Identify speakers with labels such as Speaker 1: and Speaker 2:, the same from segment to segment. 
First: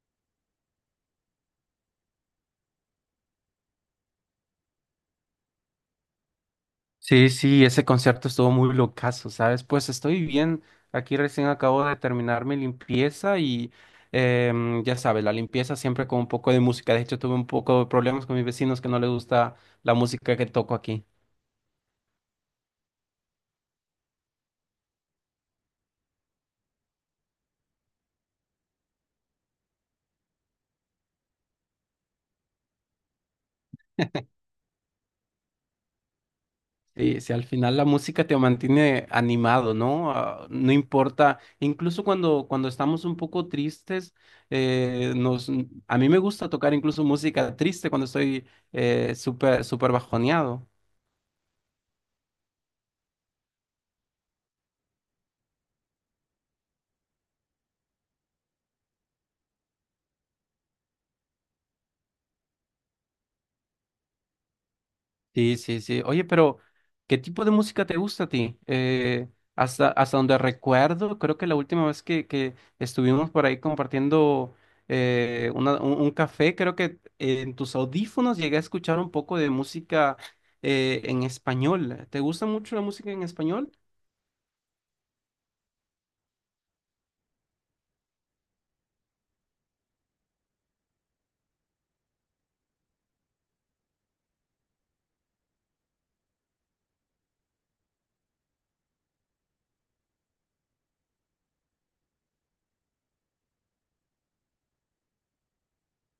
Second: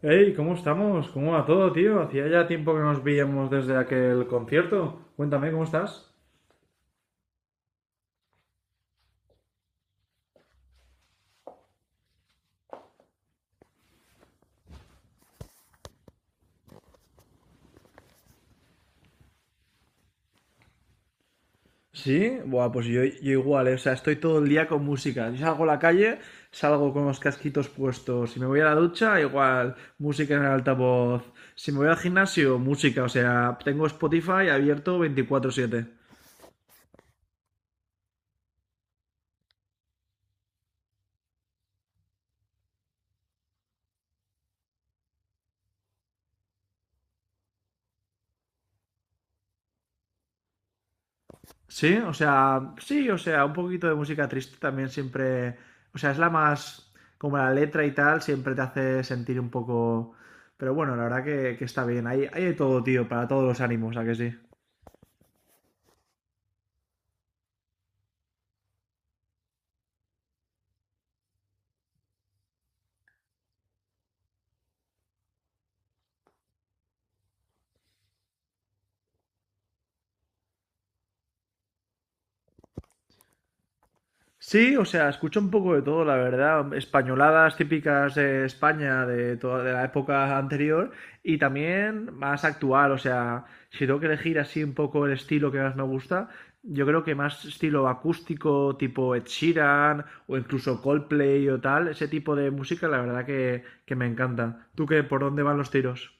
Speaker 1: Hey, ¿cómo estamos? ¿Cómo va todo, tío? Hacía ya tiempo que nos veíamos desde aquel concierto. Cuéntame, ¿cómo estás?
Speaker 2: Sí, sí, ese concierto estuvo muy locazo, ¿sabes? Pues estoy bien. Aquí recién acabo de terminar mi limpieza y ya sabes, la limpieza siempre con un poco de música. De hecho, tuve un poco de problemas con mis vecinos que no les gusta la música que toco aquí.
Speaker 1: Sí, buah, pues yo igual, o sea, estoy todo el día con música. Yo salgo a la calle, salgo con los casquitos puestos. Si me voy a la ducha, igual, música en el altavoz. Si me voy al gimnasio, música. O sea, tengo Spotify abierto 24/7.
Speaker 2: Sí, sí, al final la música te mantiene animado, ¿no? Ah, no importa, incluso cuando estamos un poco tristes, eh, nos, a mí me gusta tocar incluso música triste cuando estoy súper, súper bajoneado.
Speaker 1: Sí, o sea, un poquito de música triste también siempre, o sea, es la más, como la letra y tal, siempre te hace sentir un poco, pero bueno, la verdad que está bien, hay de todo, tío, para todos los ánimos, ¿a que sí?
Speaker 2: Sí, sí, sí. Oye, pero ¿qué tipo de música te gusta a ti? Hasta donde recuerdo, creo que la última vez que estuvimos por ahí compartiendo un café, creo que en tus audífonos llegué a escuchar un poco de música en español. ¿Te gusta mucho la música en español?
Speaker 1: Sí, o sea, escucho un poco de todo, la verdad. Españoladas típicas de España de toda de la época anterior y también más actual. O sea, si tengo que elegir así un poco el estilo que más me gusta, yo creo que más estilo acústico, tipo Ed Sheeran o incluso Coldplay o tal, ese tipo de música, la verdad que me encanta. ¿Tú qué, por dónde van los tiros?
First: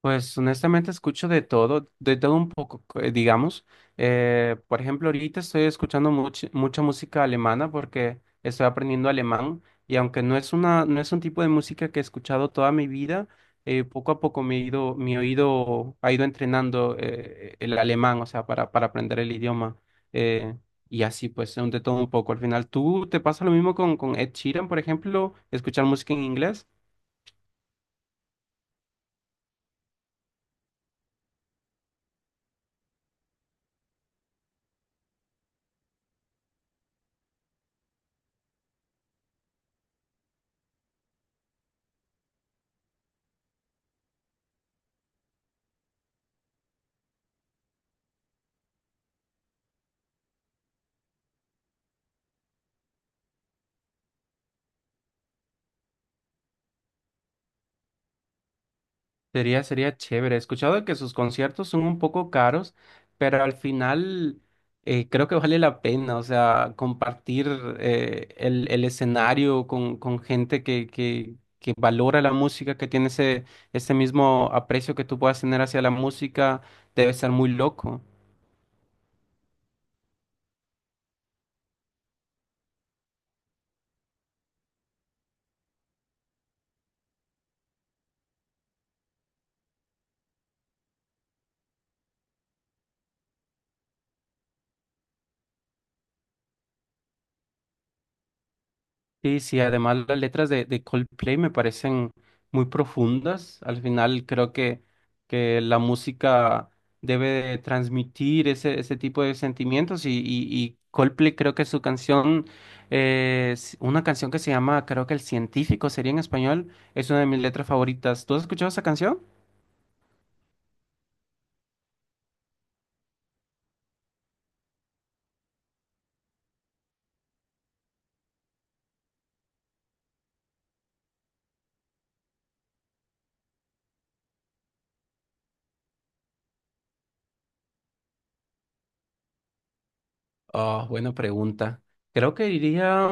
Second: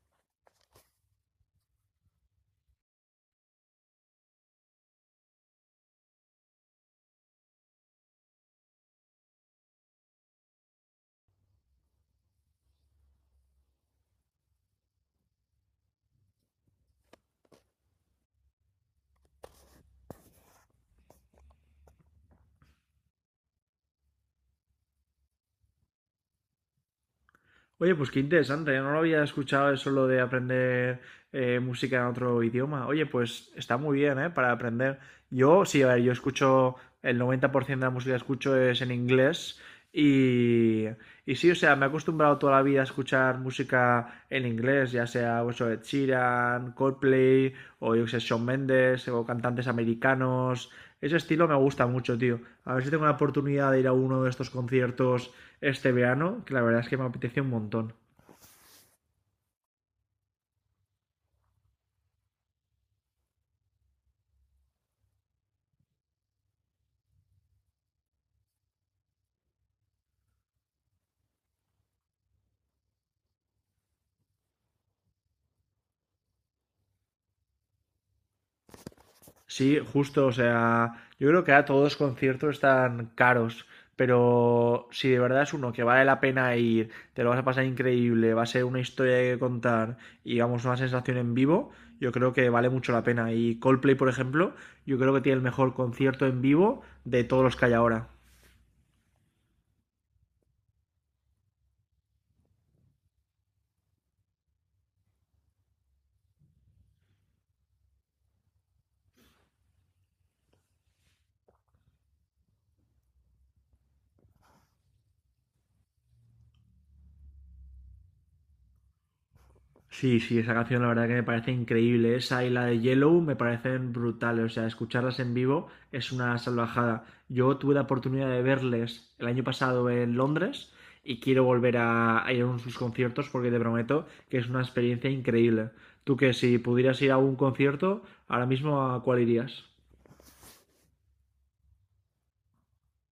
Speaker 2: Pues honestamente escucho de todo un poco, digamos. Por ejemplo, ahorita estoy escuchando mucha música alemana porque estoy aprendiendo alemán y aunque no es un tipo de música que he escuchado toda mi vida, poco a poco mi oído ha ido entrenando el alemán, o sea, para aprender el idioma. eh, y así pues, de todo un poco. Al final, ¿tú te pasa lo mismo con Ed Sheeran, por ejemplo, escuchar música en inglés?
Speaker 1: Oye, pues qué interesante, yo no lo había escuchado eso lo de aprender música en otro idioma. Oye, pues está muy bien, ¿eh? Para aprender. Yo, sí, a ver, yo escucho, el 90% de la música que escucho es en inglés y, y sí, o sea, me he acostumbrado toda la vida a escuchar música en inglés, ya sea eso de Ed Sheeran, Coldplay o yo que sé, Shawn Mendes o cantantes americanos, ese estilo me gusta mucho, tío. A ver si tengo la oportunidad de ir a uno de estos conciertos este verano, que la verdad es que me apetece un montón.
Speaker 2: Sería chévere. He escuchado que sus conciertos son un poco caros, pero al final creo que vale la pena, o sea, compartir el escenario con gente que valora la música, que tiene ese mismo aprecio que tú puedas tener hacia la música, debe ser muy loco.
Speaker 1: Sí, justo, o sea, yo creo que a todos los conciertos están caros, pero si de verdad es uno que vale la pena ir, te lo vas a pasar increíble, va a ser una historia que contar y vamos, una sensación en vivo, yo creo que vale mucho la pena. Y Coldplay, por ejemplo, yo creo que tiene el mejor concierto en vivo de todos los que hay ahora.
Speaker 2: Sí, sí, además las letras de Coldplay me parecen muy profundas. Al final creo que la música debe de transmitir ese tipo de sentimientos y Coldplay creo que su canción, es una canción que se llama, creo que El Científico sería en español, es una de mis letras favoritas. ¿Tú has escuchado esa canción?
Speaker 1: Sí, sí, esa canción la verdad que me parece increíble. Esa y la de Yellow me parecen brutales. O sea, escucharlas en vivo es una salvajada. Yo tuve la oportunidad de verles el año pasado en Londres y quiero volver a ir a uno de sus conciertos porque te prometo que es una experiencia increíble. Tú que si pudieras ir a un concierto, ahora mismo, ¿a cuál irías?
Speaker 2: Oh, buena pregunta. Creo que diría.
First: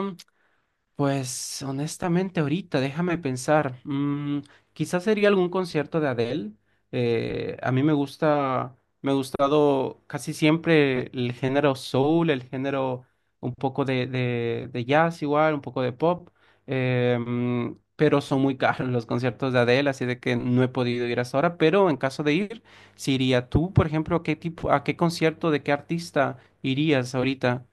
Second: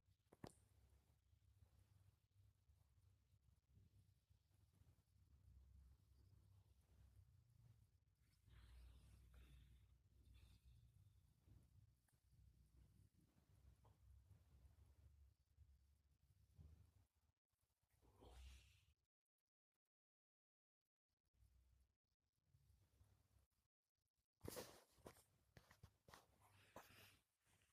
Speaker 2: Pues honestamente ahorita, déjame pensar, quizás sería algún concierto de Adele. A mí me ha gustado casi siempre el género soul, el género un poco de jazz igual, un poco de pop, eh, mm, pero son muy caros los conciertos de Adele, así de que no he podido ir hasta ahora, pero en caso de ir, si iría tú, por ejemplo, ¿a qué concierto de qué artista irías ahorita?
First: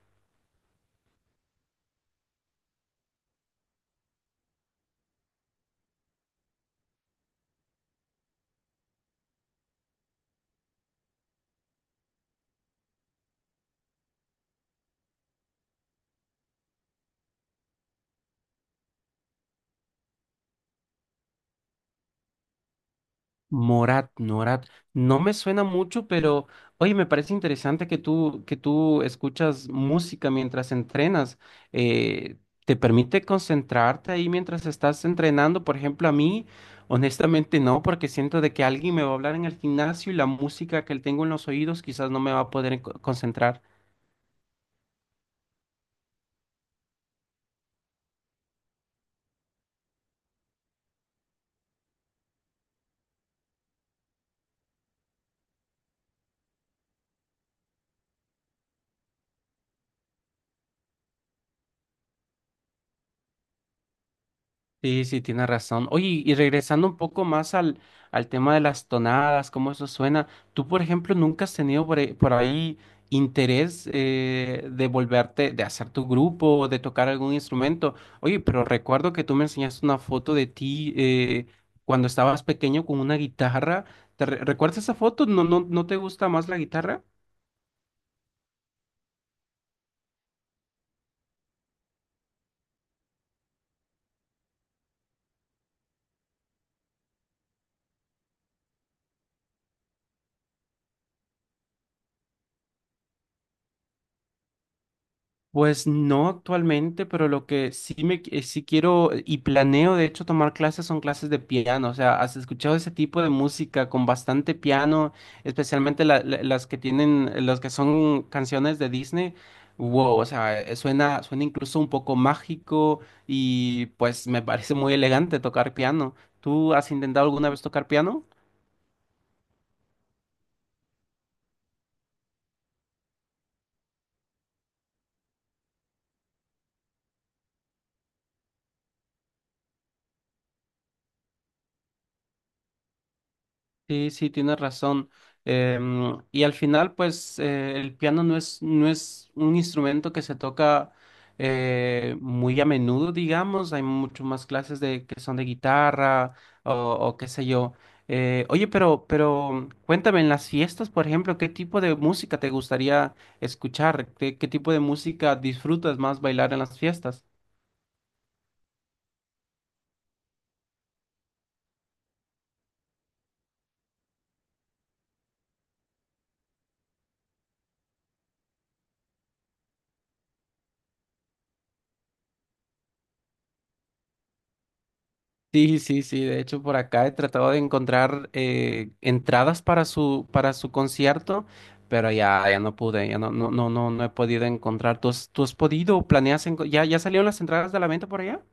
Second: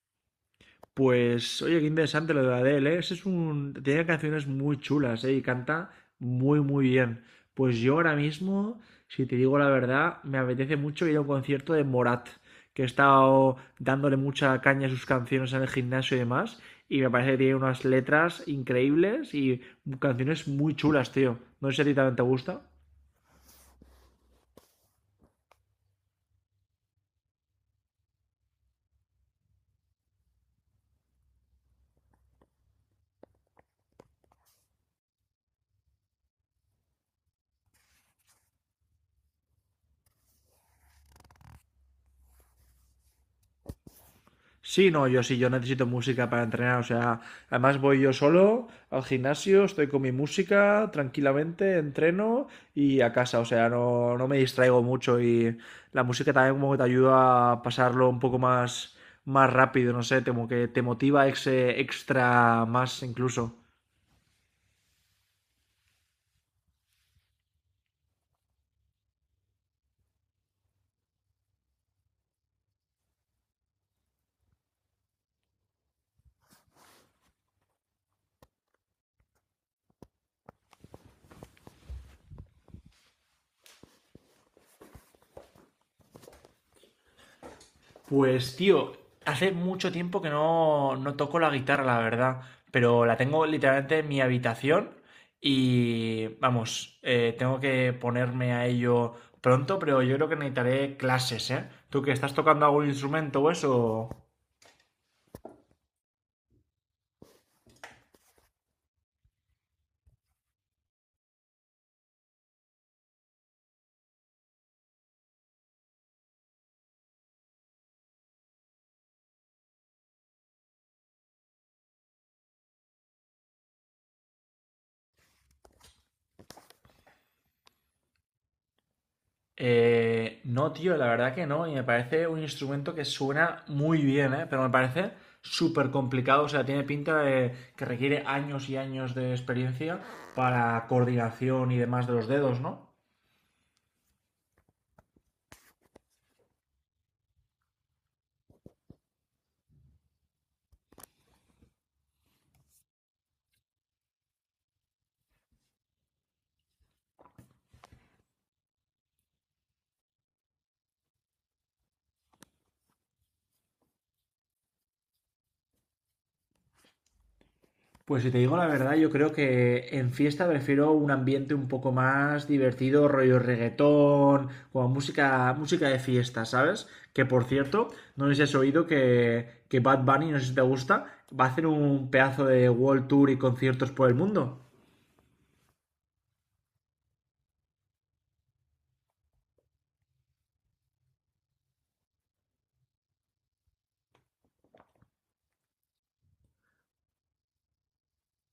Speaker 1: Pues, oye, qué interesante lo de Adele, ¿eh? Ese es un... Tiene canciones muy chulas, ¿eh? Y canta muy, muy bien. Pues yo ahora mismo, si te digo la verdad, me apetece mucho ir a un concierto de Morat, que he estado dándole mucha caña a sus canciones en el gimnasio y demás, y me parece que tiene unas letras increíbles y canciones muy chulas, tío. No sé si a ti también te gusta.
Speaker 2: Morat, Morat, no me suena mucho, pero oye, me parece interesante que tú escuchas música mientras entrenas. Eh, ¿te permite concentrarte ahí mientras estás entrenando? Por ejemplo, a mí, honestamente no, porque siento de que alguien me va a hablar en el gimnasio y la música que tengo en los oídos quizás no me va a poder concentrar.
Speaker 1: Sí, no, yo sí, yo necesito música para entrenar, o sea, además voy yo solo al gimnasio, estoy con mi música tranquilamente, entreno y a casa, o sea, no, no me distraigo mucho y la música también como que te ayuda a pasarlo un poco más, más rápido, no sé, como que te motiva ese extra más incluso.
Speaker 2: Sí, sí, tienes razón. Oye, y regresando un poco más al tema de las tonadas, cómo eso suena, ¿tú, por ejemplo, nunca has tenido por ahí interés de hacer tu grupo, o de tocar algún instrumento? Oye, pero recuerdo que tú me enseñaste una foto de ti cuando estabas pequeño con una guitarra. ¿Te recuerdas esa foto? ¿No, no, no te gusta más la guitarra?
Speaker 1: Pues tío, hace mucho tiempo que no toco la guitarra, la verdad, pero la tengo literalmente en mi habitación y vamos, tengo que ponerme a ello pronto, pero yo creo que necesitaré clases, ¿eh? ¿Tú que estás tocando algún instrumento o eso?
Speaker 2: Pues no actualmente, pero lo que sí sí quiero y planeo de hecho tomar clases son clases de piano. O sea, ¿has escuchado ese tipo de música con bastante piano, especialmente las que las que son canciones de Disney? Wow, o sea, suena incluso un poco mágico y pues me parece muy elegante tocar piano. ¿Tú has intentado alguna vez tocar piano?
Speaker 1: No, tío, la verdad que no, y me parece un instrumento que suena muy bien, ¿eh? Pero me parece súper complicado, o sea, tiene pinta de que requiere años y años de experiencia para coordinación y demás de los dedos, ¿no?
Speaker 2: Sí, sí, tienes razón. Y al final, pues, el piano no es un instrumento que se toca muy a menudo, digamos. Hay mucho más clases de que son de guitarra o qué sé yo. Oye, pero cuéntame, en las fiestas, por ejemplo, ¿qué tipo de música te gustaría escuchar? ¿Qué tipo de música disfrutas más bailar en las fiestas?
Speaker 1: Pues si te digo la verdad, yo creo que en fiesta prefiero un ambiente un poco más divertido, rollo reggaetón, como música, música de fiesta, ¿sabes? Que por cierto, no sé si has oído que Bad Bunny, no sé si te gusta, va a hacer un pedazo de World Tour y conciertos por el mundo.
Speaker 2: Sí, sí, sí. De hecho, por acá he tratado de encontrar entradas para su concierto, pero ya no pude, ya no he podido encontrar. ¿Tú has podido? ¿Planeas? ¿Ya salieron las entradas de la venta por allá?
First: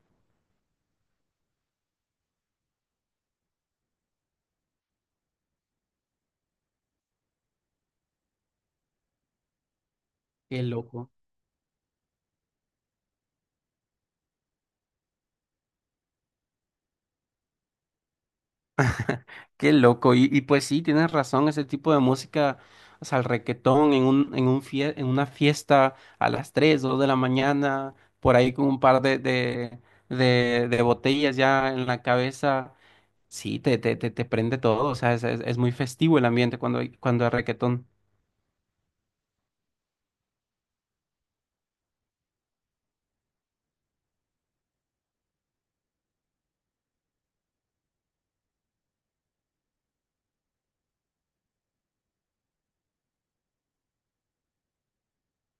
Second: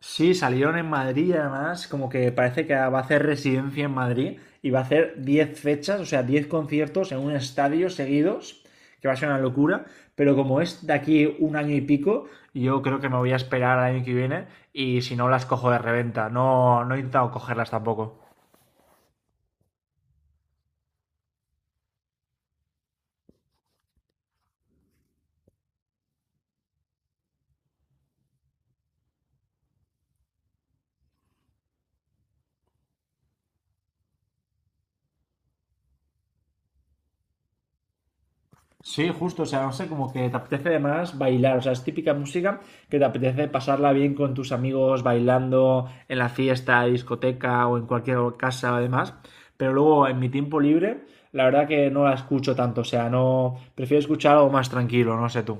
Speaker 1: Sí, salieron en Madrid, además, como que parece que va a hacer residencia en Madrid y va a hacer 10 fechas, o sea, 10 conciertos en un estadio seguidos, que va a ser una locura, pero como
Speaker 2: Qué
Speaker 1: es de
Speaker 2: loco.
Speaker 1: aquí un año y pico, yo creo que me voy a esperar al año que viene y si no las cojo de reventa, no, no he intentado cogerlas tampoco.
Speaker 2: Qué loco. Y pues sí, tienes razón. Ese tipo de música, o sea, el reguetón en una fiesta a las 3 2 de la mañana, por ahí con un par de botellas ya en la cabeza. Sí, te prende todo, o sea, es muy festivo el ambiente cuando hay reggaetón.
Speaker 1: Sí, justo, o sea, no sé, como que te apetece además bailar, o sea, es típica música que te apetece pasarla bien con tus amigos bailando en la fiesta, discoteca o en cualquier casa además, pero luego en mi tiempo libre, la verdad que no la escucho tanto, o sea, no, prefiero escuchar algo más tranquilo, no sé tú.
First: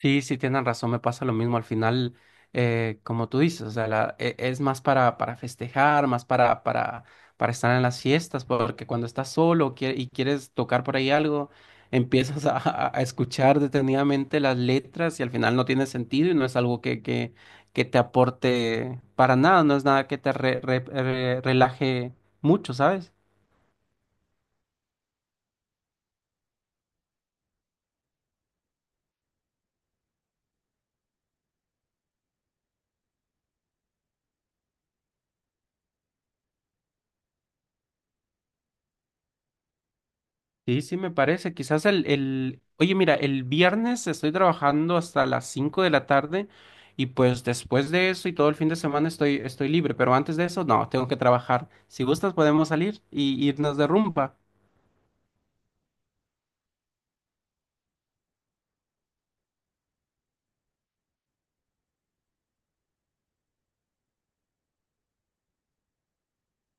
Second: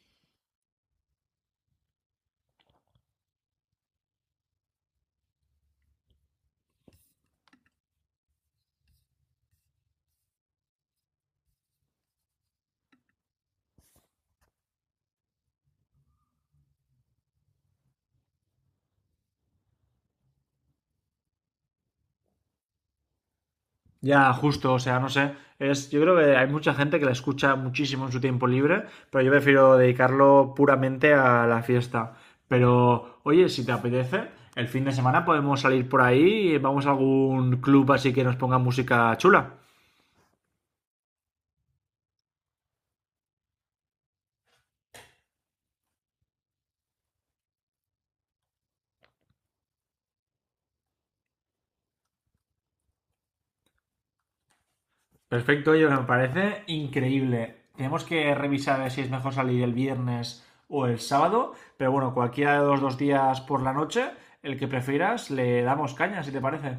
Speaker 2: Sí, sí, tienen razón, me pasa lo mismo al final, como tú dices, o sea, es más para festejar, más para estar en las fiestas, porque cuando estás solo y quieres tocar por ahí algo, empiezas a escuchar detenidamente las letras y al final no tiene sentido y no es algo que te aporte para nada, no es nada que te relaje mucho, ¿sabes?
Speaker 1: Ya, justo, o sea, no sé. Es, yo creo que hay mucha gente que la escucha muchísimo en su tiempo libre, pero yo prefiero dedicarlo puramente a la fiesta. Pero, oye, si te apetece, el fin de semana podemos salir por ahí y vamos a algún club así que nos ponga música chula.
Speaker 2: Sí, sí, me parece. Oye, mira, el viernes estoy trabajando hasta las 5 de la tarde y pues después de eso y todo el fin de semana estoy libre, pero antes de eso, no, tengo que trabajar. Si gustas, podemos salir y irnos de rumba.
Speaker 1: Perfecto, oye, me parece increíble. Tenemos que revisar a ver si es mejor salir el viernes o el sábado, pero bueno, cualquiera de los dos días por la noche, el que prefieras, le damos caña, si te parece.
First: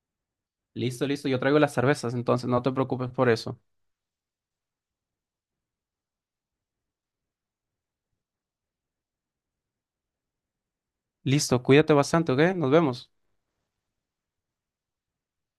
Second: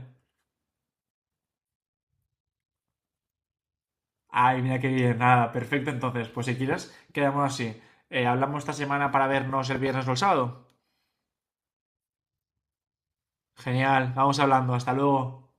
Speaker 2: Listo, listo, yo traigo las cervezas, entonces no te preocupes por eso.
Speaker 1: Ay, mira qué bien, nada, perfecto. Entonces, pues si quieres, quedamos así. Hablamos esta semana para vernos el viernes o el sábado.
Speaker 2: Listo, cuídate bastante, ¿ok? Nos vemos.
Speaker 1: Genial, vamos hablando, hasta luego.